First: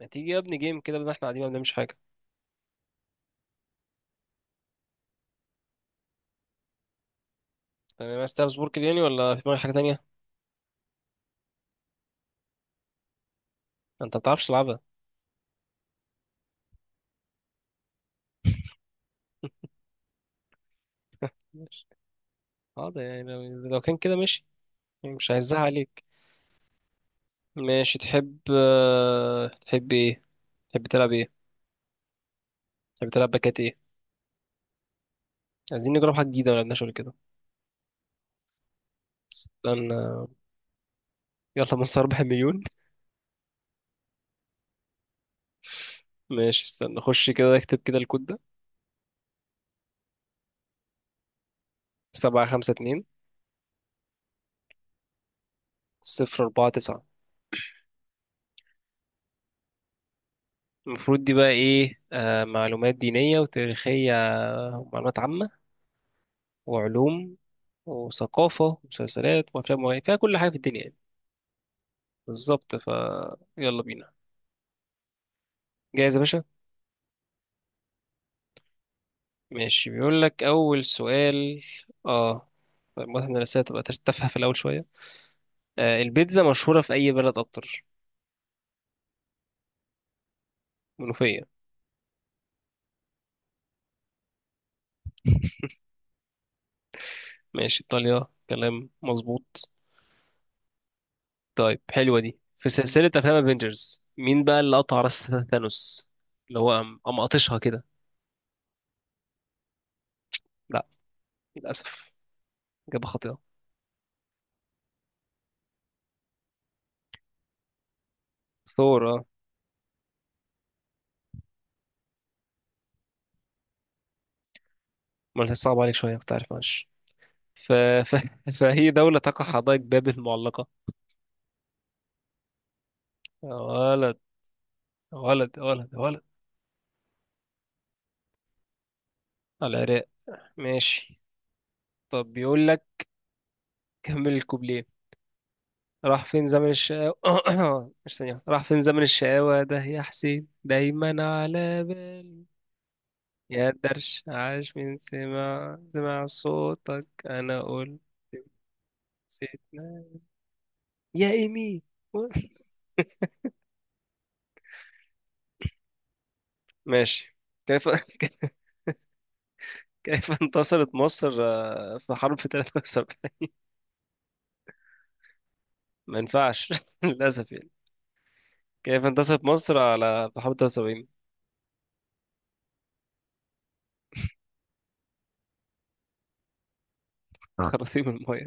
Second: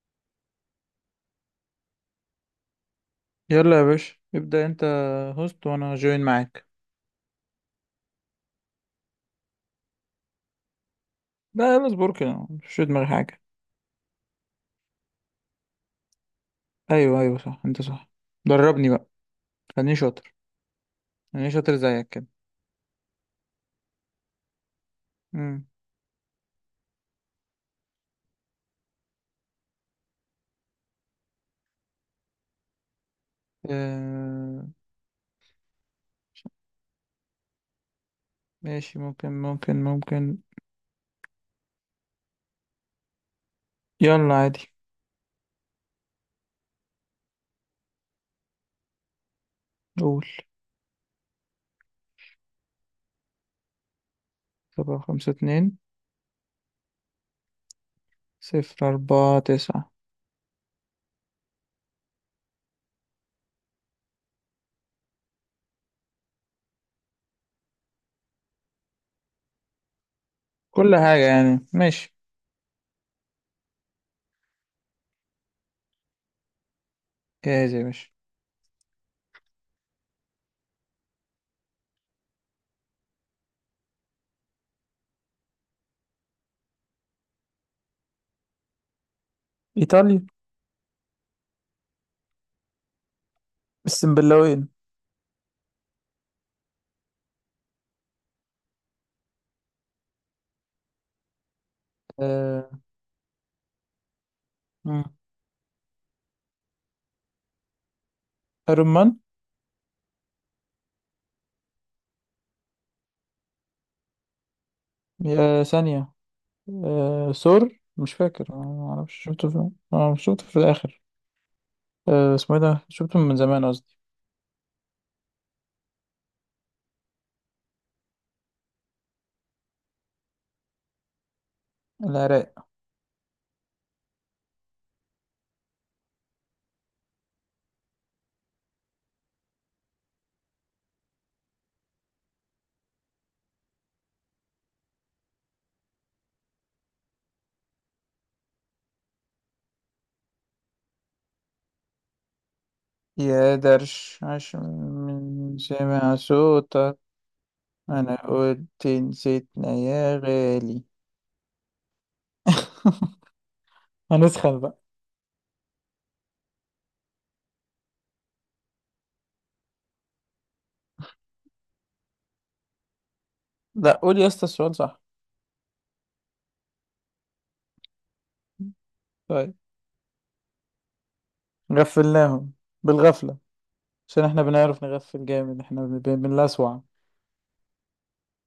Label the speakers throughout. Speaker 1: ما تيجي يا ابني جيم كده؟ بدل ما احنا قاعدين ما بنعملش حاجه.
Speaker 2: يلا يا باشا ابدأ انت. هوست وانا جوين معاك.
Speaker 1: تمام، عايز تلعب سبورك يعني ولا في دماغك حاجه تانية؟
Speaker 2: لا، يلا اصبر كده، مش في دماغي حاجة.
Speaker 1: انت ما بتعرفش تلعبها.
Speaker 2: ايوه ايوه صح، انت صح. دربني بقى. خليني شاطر. خليني شاطر
Speaker 1: ماشي،
Speaker 2: زيك كده.
Speaker 1: حاضر يعني لو كان كده ماشي. مش عايزها
Speaker 2: امم.
Speaker 1: عليك. ماشي، تحب تحب ايه؟ تحب تلعب ايه؟ تحب تلعب باكات ايه؟
Speaker 2: آه...
Speaker 1: عايزين نجرب حاجه جديده ما لعبناش قبل كده.
Speaker 2: ماشي. ممكن ممكن
Speaker 1: استنى،
Speaker 2: ممكن.
Speaker 1: يلا من 4 مليون.
Speaker 2: يلا عادي.
Speaker 1: ماشي، استنى خش كده اكتب كده الكود ده:
Speaker 2: قول.
Speaker 1: سبعة خمسة اتنين
Speaker 2: 7 5 2.
Speaker 1: صفر أربعة تسعة
Speaker 2: 0 4 9.
Speaker 1: المفروض دي بقى ايه؟ معلومات دينية وتاريخية، ومعلومات عامة، وعلوم، وثقافة، ومسلسلات، وأفلام، وغيرها، فيها كل حاجة في الدنيا يعني.
Speaker 2: كل حاجة يعني، ماشي.
Speaker 1: بالظبط ف، يلا بينا. جاهز يا باشا؟
Speaker 2: جاهز يا باشا.
Speaker 1: ماشي، بيقول لك أول سؤال. اه، طيب واضح إن الأسئلة تبقى تافهة في الأول شوية. آه، البيتزا مشهورة في أي بلد أكتر؟
Speaker 2: إيطاليا.
Speaker 1: منوفية.
Speaker 2: السنبلاوين.
Speaker 1: ماشي، إيطاليا كلام مظبوط. طيب، حلوة دي، في
Speaker 2: آه...
Speaker 1: سلسلة أفلام افنجرز مين بقى اللي قطع
Speaker 2: مم.
Speaker 1: راس ثانوس؟ اللي هو قام قاطشها كده.
Speaker 2: أيرون مان.
Speaker 1: لا، للأسف، إجابة خاطئة.
Speaker 2: يا ثانية. آه ثور، مش فاكر، ما
Speaker 1: ثور،
Speaker 2: اعرفش
Speaker 1: اه.
Speaker 2: شفته في شفته في الاخر. آه اسمه ايه ده، شفته من زمان قصدي.
Speaker 1: ما أنا صعب عليك شوية، كنت عارف، معلش. ف... ف... فهي دولة تقع حدائق بابل المعلقة.
Speaker 2: العراق.
Speaker 1: ولد ولد ولد ولد، على العراق. ماشي. طب بيقول لك كمل الكوبليه: راح فين زمن الشقاوة مش ثانية واحدة. راح فين زمن الشقاوة ده يا حسين، دايما على بالي.
Speaker 2: يا
Speaker 1: يا
Speaker 2: درش
Speaker 1: درش،
Speaker 2: عشان
Speaker 1: عاش، من
Speaker 2: من
Speaker 1: سمع
Speaker 2: سمع
Speaker 1: سمع
Speaker 2: صوتك.
Speaker 1: صوتك أنا قلت
Speaker 2: انا قلت نسيتنا
Speaker 1: نسيتنا،
Speaker 2: يا غالي.
Speaker 1: يا إيمي.
Speaker 2: هنسخن بقى.
Speaker 1: ماشي. كيف كيف انتصرت مصر في حرب في 73؟
Speaker 2: لا قول يا اسطى السؤال صح.
Speaker 1: ما ينفعش، للأسف يعني. كيف انتصرت
Speaker 2: طيب.
Speaker 1: مصر على بحوالي 73؟
Speaker 2: غفلناهم. بالغفلة. عشان احنا بنعرف نغفل جامد. احنا بنلسوع.
Speaker 1: اه. خراطيم المايه.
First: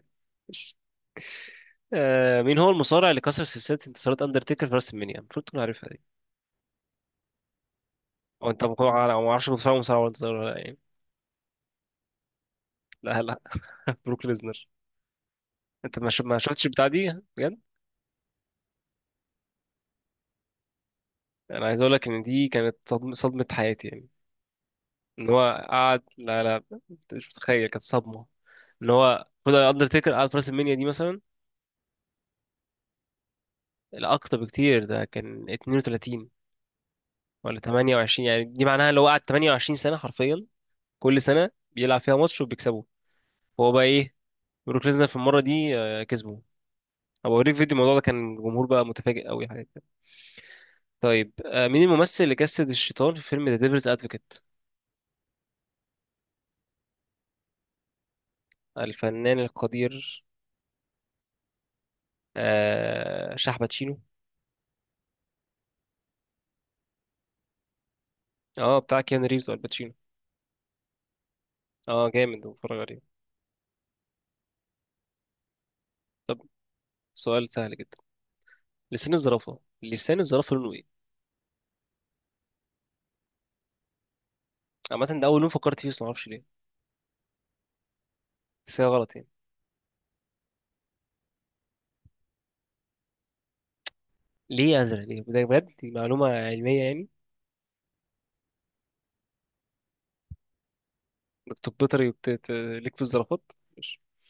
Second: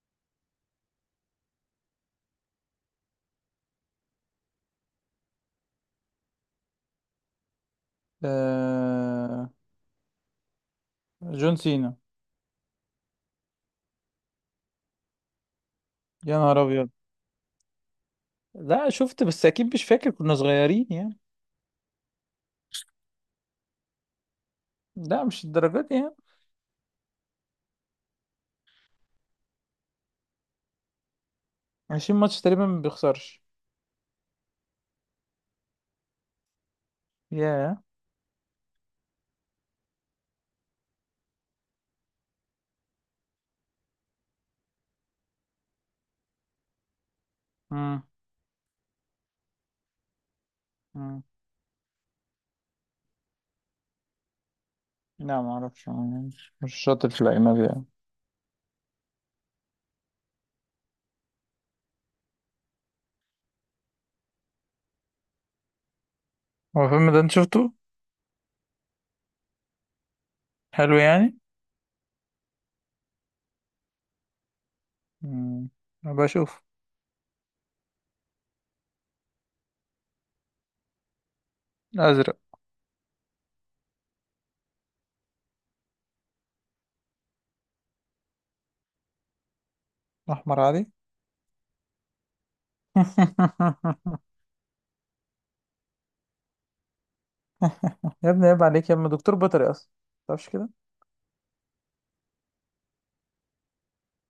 Speaker 1: آه، مين هو المصارع اللي كسر سلسلة انتصارات أندرتيكر في راس المنيا؟ المفروض تكون عارفها دي. أو أنت ممكن عارف، أو ما أعرفش،
Speaker 2: آه.
Speaker 1: مصارع ولا انتصار ولا يعني.
Speaker 2: جون سينا.
Speaker 1: لا، لا. بروك ليزنر. أنت ما
Speaker 2: يا نهار
Speaker 1: شفتش البتاع
Speaker 2: ابيض.
Speaker 1: دي بجد؟
Speaker 2: لا شفت، بس اكيد مش فاكر، كنا صغيرين يعني.
Speaker 1: أنا عايز أقول لك إن دي كانت صدمة حياتي يعني.
Speaker 2: لا
Speaker 1: إن
Speaker 2: مش
Speaker 1: هو
Speaker 2: الدرجات دي
Speaker 1: قعد،
Speaker 2: يعني.
Speaker 1: لا لا، أنت مش متخيل، كانت صدمة. إن هو المفروض أندرتيكر قعد في راس المنيا دي مثلا
Speaker 2: 20 ماتش تقريبا ما بيخسرش.
Speaker 1: الأكتر بكتير، ده كان 32 ولا
Speaker 2: ياه.
Speaker 1: 28، يعني دي معناها اللي هو قعد 28 سنة حرفيا، كل سنه بيلعب فيها ماتش وبيكسبه، فهو بقى ايه، بروك ليزنر في المره دي كسبه. هبقى اوريك فيديو الموضوع ده،
Speaker 2: امم.
Speaker 1: كان الجمهور بقى متفاجئ قوي حاجه كده.
Speaker 2: امم.
Speaker 1: طيب مين الممثل اللي جسد الشيطان في فيلم ذا ديفلز ادفوكيت؟
Speaker 2: لا ما اعرفش، مش شاطر في الاجنبي يعني.
Speaker 1: الفنان القدير، شاح باتشينو.
Speaker 2: هو الفيلم ده انت شفته؟
Speaker 1: اه، بتاع كيانو ريفز او الباتشينو.
Speaker 2: حلو يعني.
Speaker 1: اه، جامد، بتفرج عليه.
Speaker 2: امم. ابقى
Speaker 1: طب
Speaker 2: اشوف.
Speaker 1: سؤال سهل جدا، لسان الزرافه لونه ايه؟
Speaker 2: ازرق.
Speaker 1: عامه، ده اول لون فكرت فيه بس معرفش ليه، بس هي غلط يعني.
Speaker 2: احمر عادي.
Speaker 1: ليه ازرق؟ ليه ده بجد؟ دي معلومه علميه يعني.
Speaker 2: يا ابني عيب عليك، يا ابني دكتور بيطري اصلا. متعرفش كده.
Speaker 1: دكتور بيطري ليك في الزرافات.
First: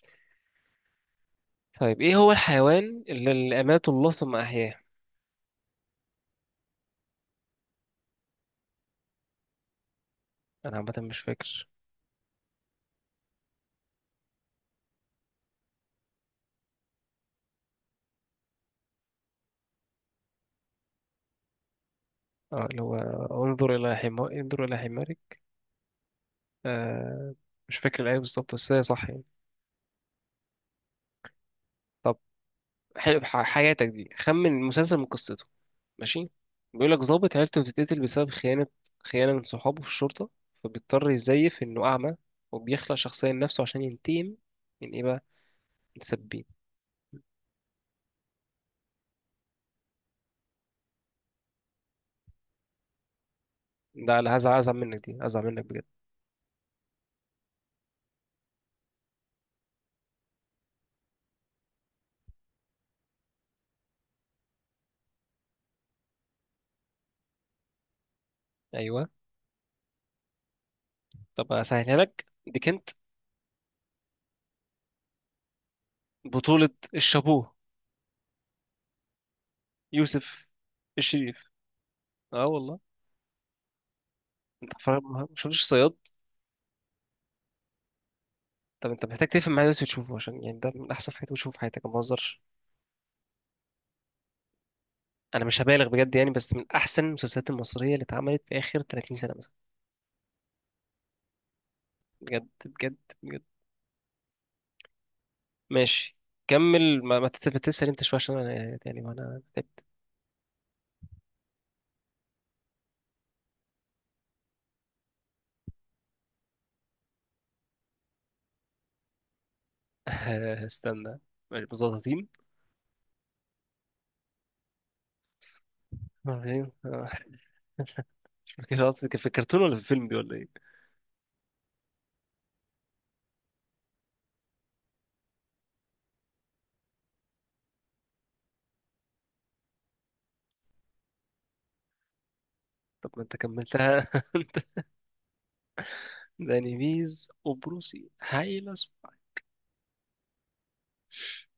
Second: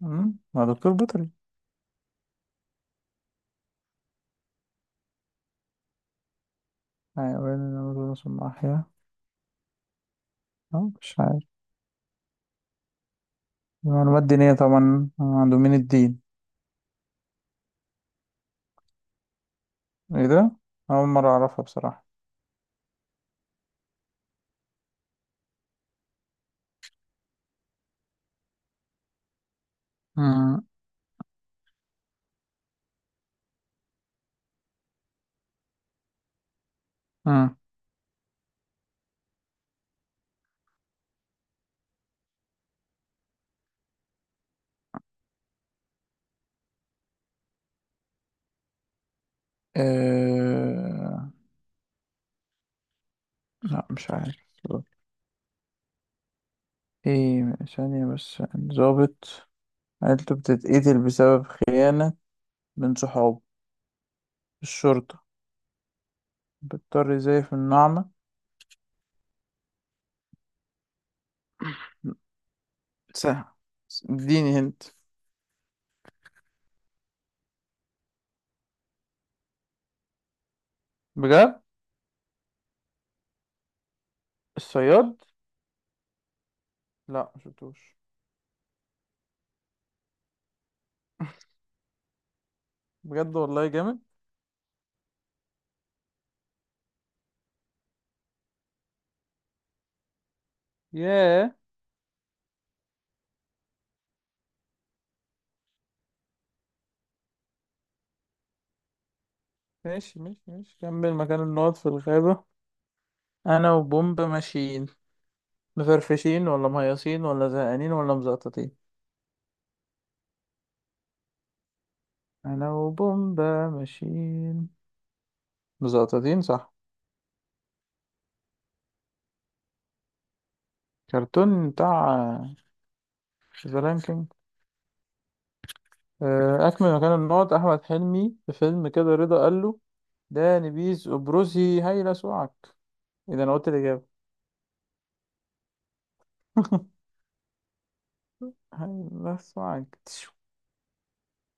Speaker 2: امم. ما دكتور بيطري.
Speaker 1: طيب ايه هو الحيوان اللي اماته الله ثم احياه؟
Speaker 2: حيوان النمور ثم احيا.
Speaker 1: انا عامه
Speaker 2: مش
Speaker 1: مش
Speaker 2: عارف.
Speaker 1: فاكر.
Speaker 2: معلومات دينية طبعا عنده من الدين. ايه ده. اول مرة اعرفها بصراحة.
Speaker 1: اه، اللي هو انظر الى حمار، انظر الى حمارك. آه، مش فاكر الايه بالظبط بس هي صح يعني.
Speaker 2: امم.
Speaker 1: طب حلو، حياتك دي، خمن المسلسل من قصته. ماشي، بيقول لك ضابط
Speaker 2: امم.
Speaker 1: عيلته بتتقتل بسبب خيانه، خيانه من صحابه في الشرطه، فبيضطر يزيف انه اعمى، وبيخلق شخصيه لنفسه عشان ينتقم من ايه بقى؟ متسبين.
Speaker 2: أه... لا مش
Speaker 1: ده على
Speaker 2: عارف.
Speaker 1: هزعل، ازعل منك، دي ازعل منك بجد.
Speaker 2: ايه ثانية بس، ضابط عيلته بتتقتل بسبب خيانة من صحابه الشرطة، بيضطر يزيف النعمة.
Speaker 1: ايوه. طب اسهلها لك دي، كنت
Speaker 2: سهل. اديني هنت.
Speaker 1: بطوله الشابوه يوسف الشريف.
Speaker 2: بجد.
Speaker 1: اه والله. انت فرق
Speaker 2: الصياد.
Speaker 1: ما شفتش صياد؟
Speaker 2: لا مشفتوش.
Speaker 1: طب انت محتاج تفهم معايا دلوقتي وتشوفه، عشان يعني ده من احسن حاجات بتشوفها في حياتك، ما بهزرش.
Speaker 2: بجد والله جامد.
Speaker 1: انا مش هبالغ بجد يعني، بس من احسن المسلسلات المصريه اللي اتعملت في اخر 30 سنه مثلا.
Speaker 2: ياه.
Speaker 1: بجد بجد بجد. ماشي، كمل ما, ما تت- تسأل انت شويه عشان انا يعني وانا تعبت.
Speaker 2: ماشي ماشي ماشي. كمل مكان النقط في الغابة. أنا وبومب ماشيين. مفرفشين ولا مهيصين ولا زهقانين ولا مزقططين.
Speaker 1: استنى. ماشي، مظبطين
Speaker 2: أنا وبومب ماشيين مزقططين
Speaker 1: مظبطين
Speaker 2: صح.
Speaker 1: مش فاكر اصلا كان في الكرتون ولا في الفيلم دي ولا ايه.
Speaker 2: كرتون بتاع شذران. أكمل مكان النقط. أحمد حلمي في فيلم كده رضا قال له: ده نبيذ أبرزي هيلا سوعك.
Speaker 1: طب ما انت
Speaker 2: إذا أنا قلت الإجابة.
Speaker 1: كملتها انت، داني بيز وبروسي هايلة.
Speaker 2: هيلا سوعك تشو.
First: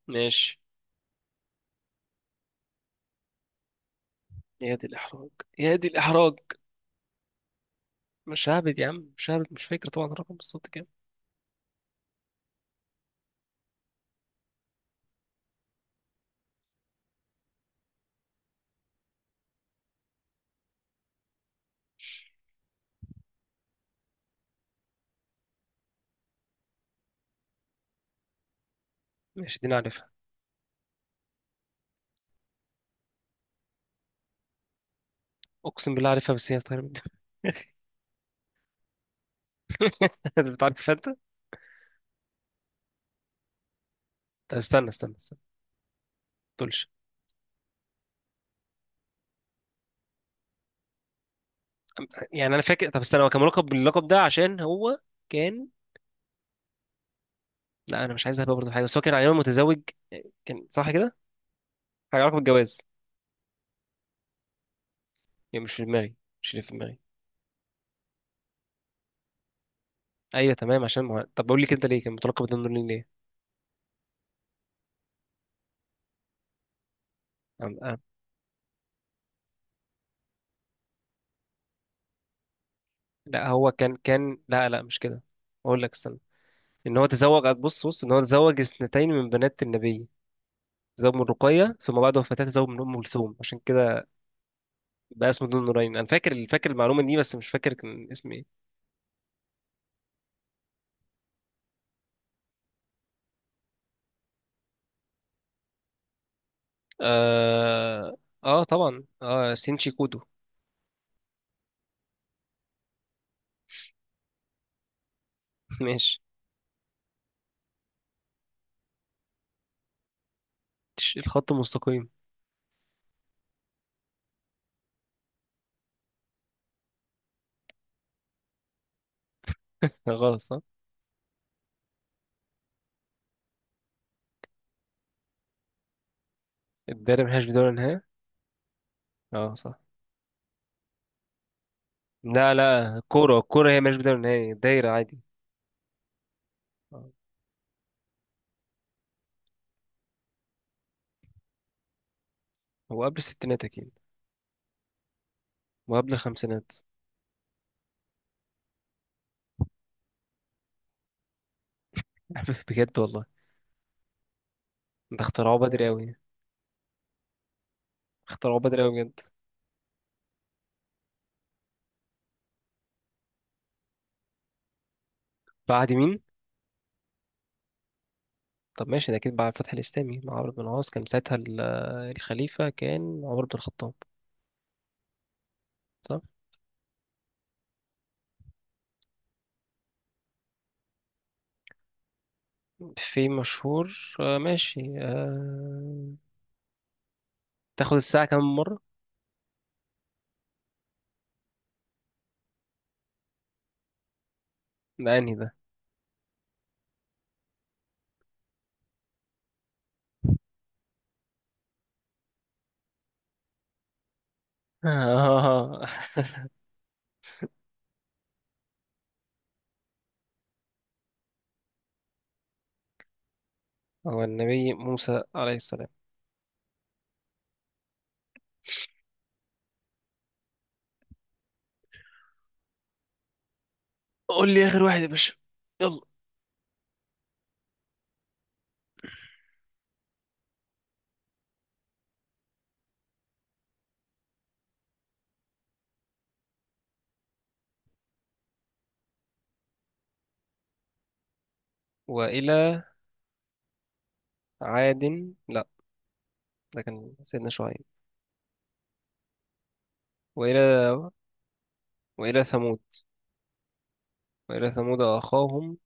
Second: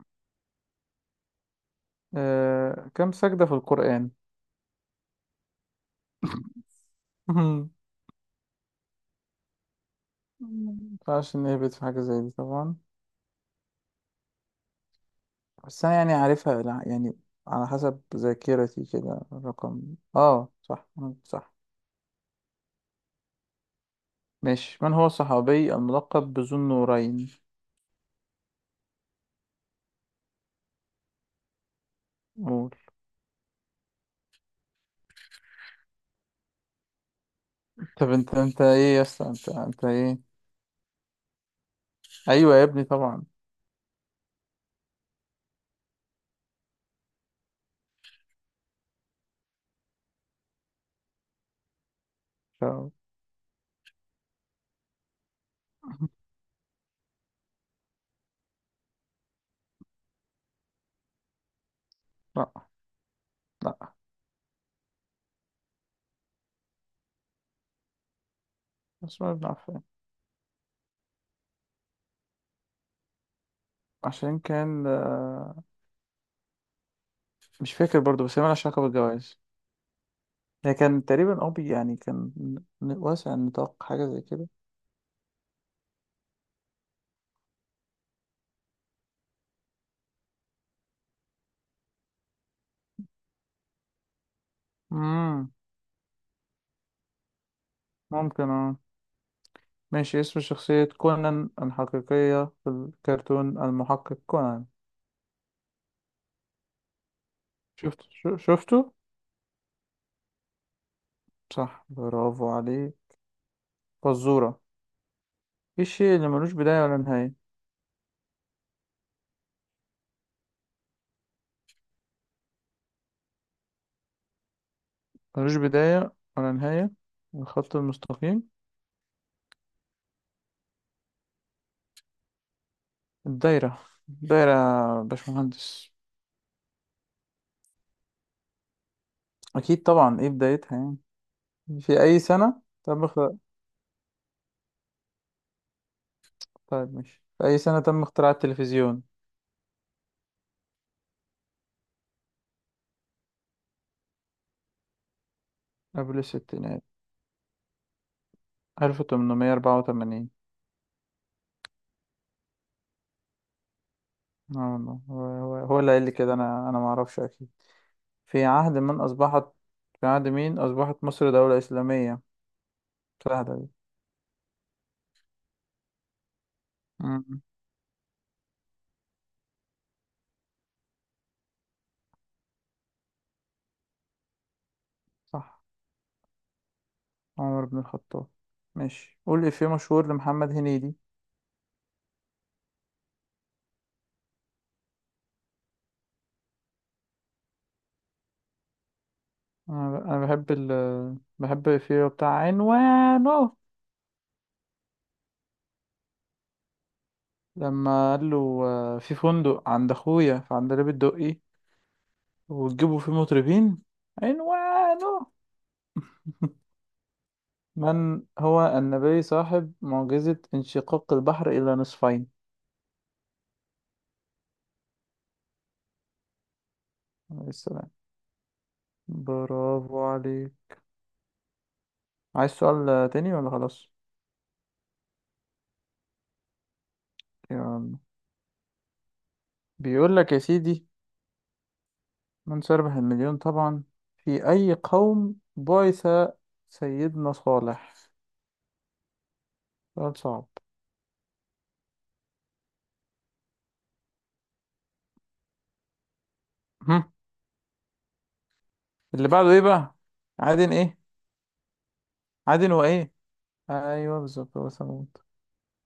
Speaker 1: ماشي.
Speaker 2: كم سجدة في القرآن؟
Speaker 1: يا دي الإحراج، يا دي الإحراج. مش هعبد يا عم، مش هعبد، مش فاكر طبعا الرقم بالظبط كام.
Speaker 2: مينفعش نهبط في حاجة زي دي طبعا. بس أنا يعني عارفها، لا، يعني على حسب ذاكرتي كده الرقم. آه صح. صح. ماشي. من هو الصحابي الملقب بذو النورين؟
Speaker 1: ماشي، دي أنا عارفها.
Speaker 2: قول.
Speaker 1: أقسم بالله عارفها، بس هي طايرة من دماغي.
Speaker 2: طب انت، انت ايه يا اسطى انت ايه؟
Speaker 1: أنت بتعرفها أنت؟
Speaker 2: ايوه يا ابني طبعا.
Speaker 1: طب استنى استنى استنى، ما تقولش. يعني أنا فاكر،
Speaker 2: ف...
Speaker 1: طب استنى، هو كان ملقب باللقب ده عشان هو كان، لا، أنا مش عايز أهبها برضه في حاجة، بس هو كان على متزوج، كان صح كده؟ حاجة علاقة
Speaker 2: لا
Speaker 1: بالجواز.
Speaker 2: لا.
Speaker 1: يعني مش في دماغي، مش اللي في دماغي.
Speaker 2: اسماء بن عفان.
Speaker 1: أيوه تمام، عشان ما... طب بقول لك أنت ليه كان متلقب بالنور ليه؟
Speaker 2: عشان كان، مش
Speaker 1: أنا- أنا-
Speaker 2: فاكر برضو، بس هي مالهاش علاقة بالجواز. هي كان تقريبا أبي يعني كان واسع
Speaker 1: لا هو
Speaker 2: النطاق،
Speaker 1: كان
Speaker 2: حاجة زي
Speaker 1: كان
Speaker 2: كده.
Speaker 1: لا لا مش كده، أقول لك استنى، ان هو تزوج، بص بص ان هو تزوج اثنتين من بنات النبي، تزوج من رقية ثم بعد وفاتها تزوج من ام كلثوم، عشان كده بقى اسمه
Speaker 2: مم.
Speaker 1: ذو النورين، انا فاكر المعلومة دي بس مش فاكر كان اسم ايه.
Speaker 2: ممكن اه. ماشي. اسم شخصية كونان الحقيقية في الكرتون المحقق كونان. شفت
Speaker 1: اه, آه
Speaker 2: شفته؟
Speaker 1: طبعا، اه سينشي كودو.
Speaker 2: صح، برافو عليه. فزورة. ايه الشيء
Speaker 1: ماشي.
Speaker 2: اللي ملوش بداية ولا نهاية؟
Speaker 1: الخط المستقيم،
Speaker 2: ملوش بداية ولا نهاية الخط المستقيم.
Speaker 1: غلط صح.
Speaker 2: الدايرة. دايرة يا باشمهندس.
Speaker 1: الدايرة ملهاش بداية ولا نهاية. اه صح.
Speaker 2: أكيد طبعا، إيه بدايتها يعني. في أي
Speaker 1: لا
Speaker 2: سنة
Speaker 1: لا،
Speaker 2: تم اختراع.
Speaker 1: الكورة هي ملهاش بداية ولا نهاية، دايرة عادي.
Speaker 2: طيب
Speaker 1: آه.
Speaker 2: ماشي، في أي سنة تم اختراع التلفزيون؟
Speaker 1: هو قبل الستينات أكيد، وقبل
Speaker 2: قبل
Speaker 1: الخمسينات.
Speaker 2: الستينات. 1884.
Speaker 1: بجد والله.
Speaker 2: اه والله، هو
Speaker 1: ده
Speaker 2: هو
Speaker 1: اخترعوه
Speaker 2: هو
Speaker 1: بدري
Speaker 2: اللي قال لي
Speaker 1: أوي.
Speaker 2: كده، أنا معرفش أكيد. في
Speaker 1: اخترعوه
Speaker 2: عهد
Speaker 1: بدري أوي
Speaker 2: من
Speaker 1: بجد.
Speaker 2: أصبحت. في عهد مين أصبحت مصر دولة إسلامية؟ سهلة دي.
Speaker 1: بعد مين؟
Speaker 2: مم.
Speaker 1: طب ماشي، ده أكيد بعد الفتح الإسلامي مع عمرو بن العاص، كان ساعتها الخليفة كان عمر بن الخطاب.
Speaker 2: صح.
Speaker 1: صح؟
Speaker 2: عمر بن الخطاب. ماشي. قول إفيه مشهور لمحمد هنيدي.
Speaker 1: في مشهور، ماشي، آه... تاخد الساعة كم مرة؟
Speaker 2: أنا بحب الإفيه بتاع عنوانه.
Speaker 1: ده أنهي ده؟
Speaker 2: لما قال له في فندق عند اخويا في عندليب الدقي، وتجيبوا فيه مطربين عنوانه.
Speaker 1: آه.
Speaker 2: من هو النبي صاحب معجزة انشقاق البحر إلى نصفين.
Speaker 1: هو النبي موسى عليه السلام.
Speaker 2: عليه السلام. برافو عليك. عايز سؤال تاني ولا خلاص؟
Speaker 1: قول لي آخر واحد يا باشا. يلا.
Speaker 2: يعني. بيقول لك يا سيدي، من سيربح المليون طبعا، في أي قوم بعث سيدنا صالح. سؤال صعب.
Speaker 1: وإلى عاد، لا، ده
Speaker 2: هم.
Speaker 1: كان سيدنا شعيب.
Speaker 2: اللي بعده ايه بقى. عادن
Speaker 1: وإلى
Speaker 2: ايه.
Speaker 1: وإلى
Speaker 2: عادن
Speaker 1: ثمود.
Speaker 2: وايه. ايوه بالظبط هو
Speaker 1: وإلى ثمود
Speaker 2: ثمود.
Speaker 1: أخاهم.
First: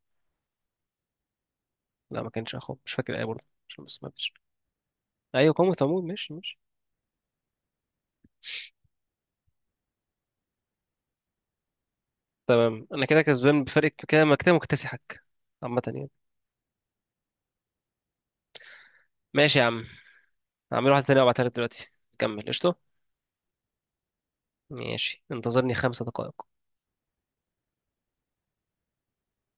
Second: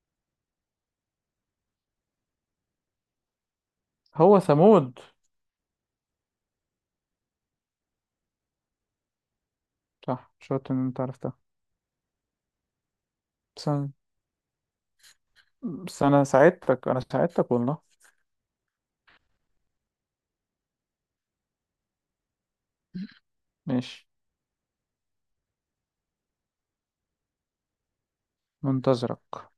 Speaker 1: لا ما كانش أخاهم، مش فاكر الآية برضه عشان بس ما فيش.
Speaker 2: هو ثمود.
Speaker 1: أيوة قوم ثمود، ماشي ماشي.
Speaker 2: صح، شاطر ان انت عرفتها.
Speaker 1: تمام، انا كده كسبان
Speaker 2: بس
Speaker 1: بفرق
Speaker 2: انا.
Speaker 1: كده، ما كده مكتسحك. عامة
Speaker 2: بس
Speaker 1: يعني.
Speaker 2: أنا ساعدتك، انا ساعدتك والله.
Speaker 1: ماشي يا عم، هعمل واحدة تانية وابعتها لك دلوقتي. كمل قشطة.
Speaker 2: ماشي.
Speaker 1: ماشي، انتظرني 5 دقائق.
Speaker 2: منتظرك.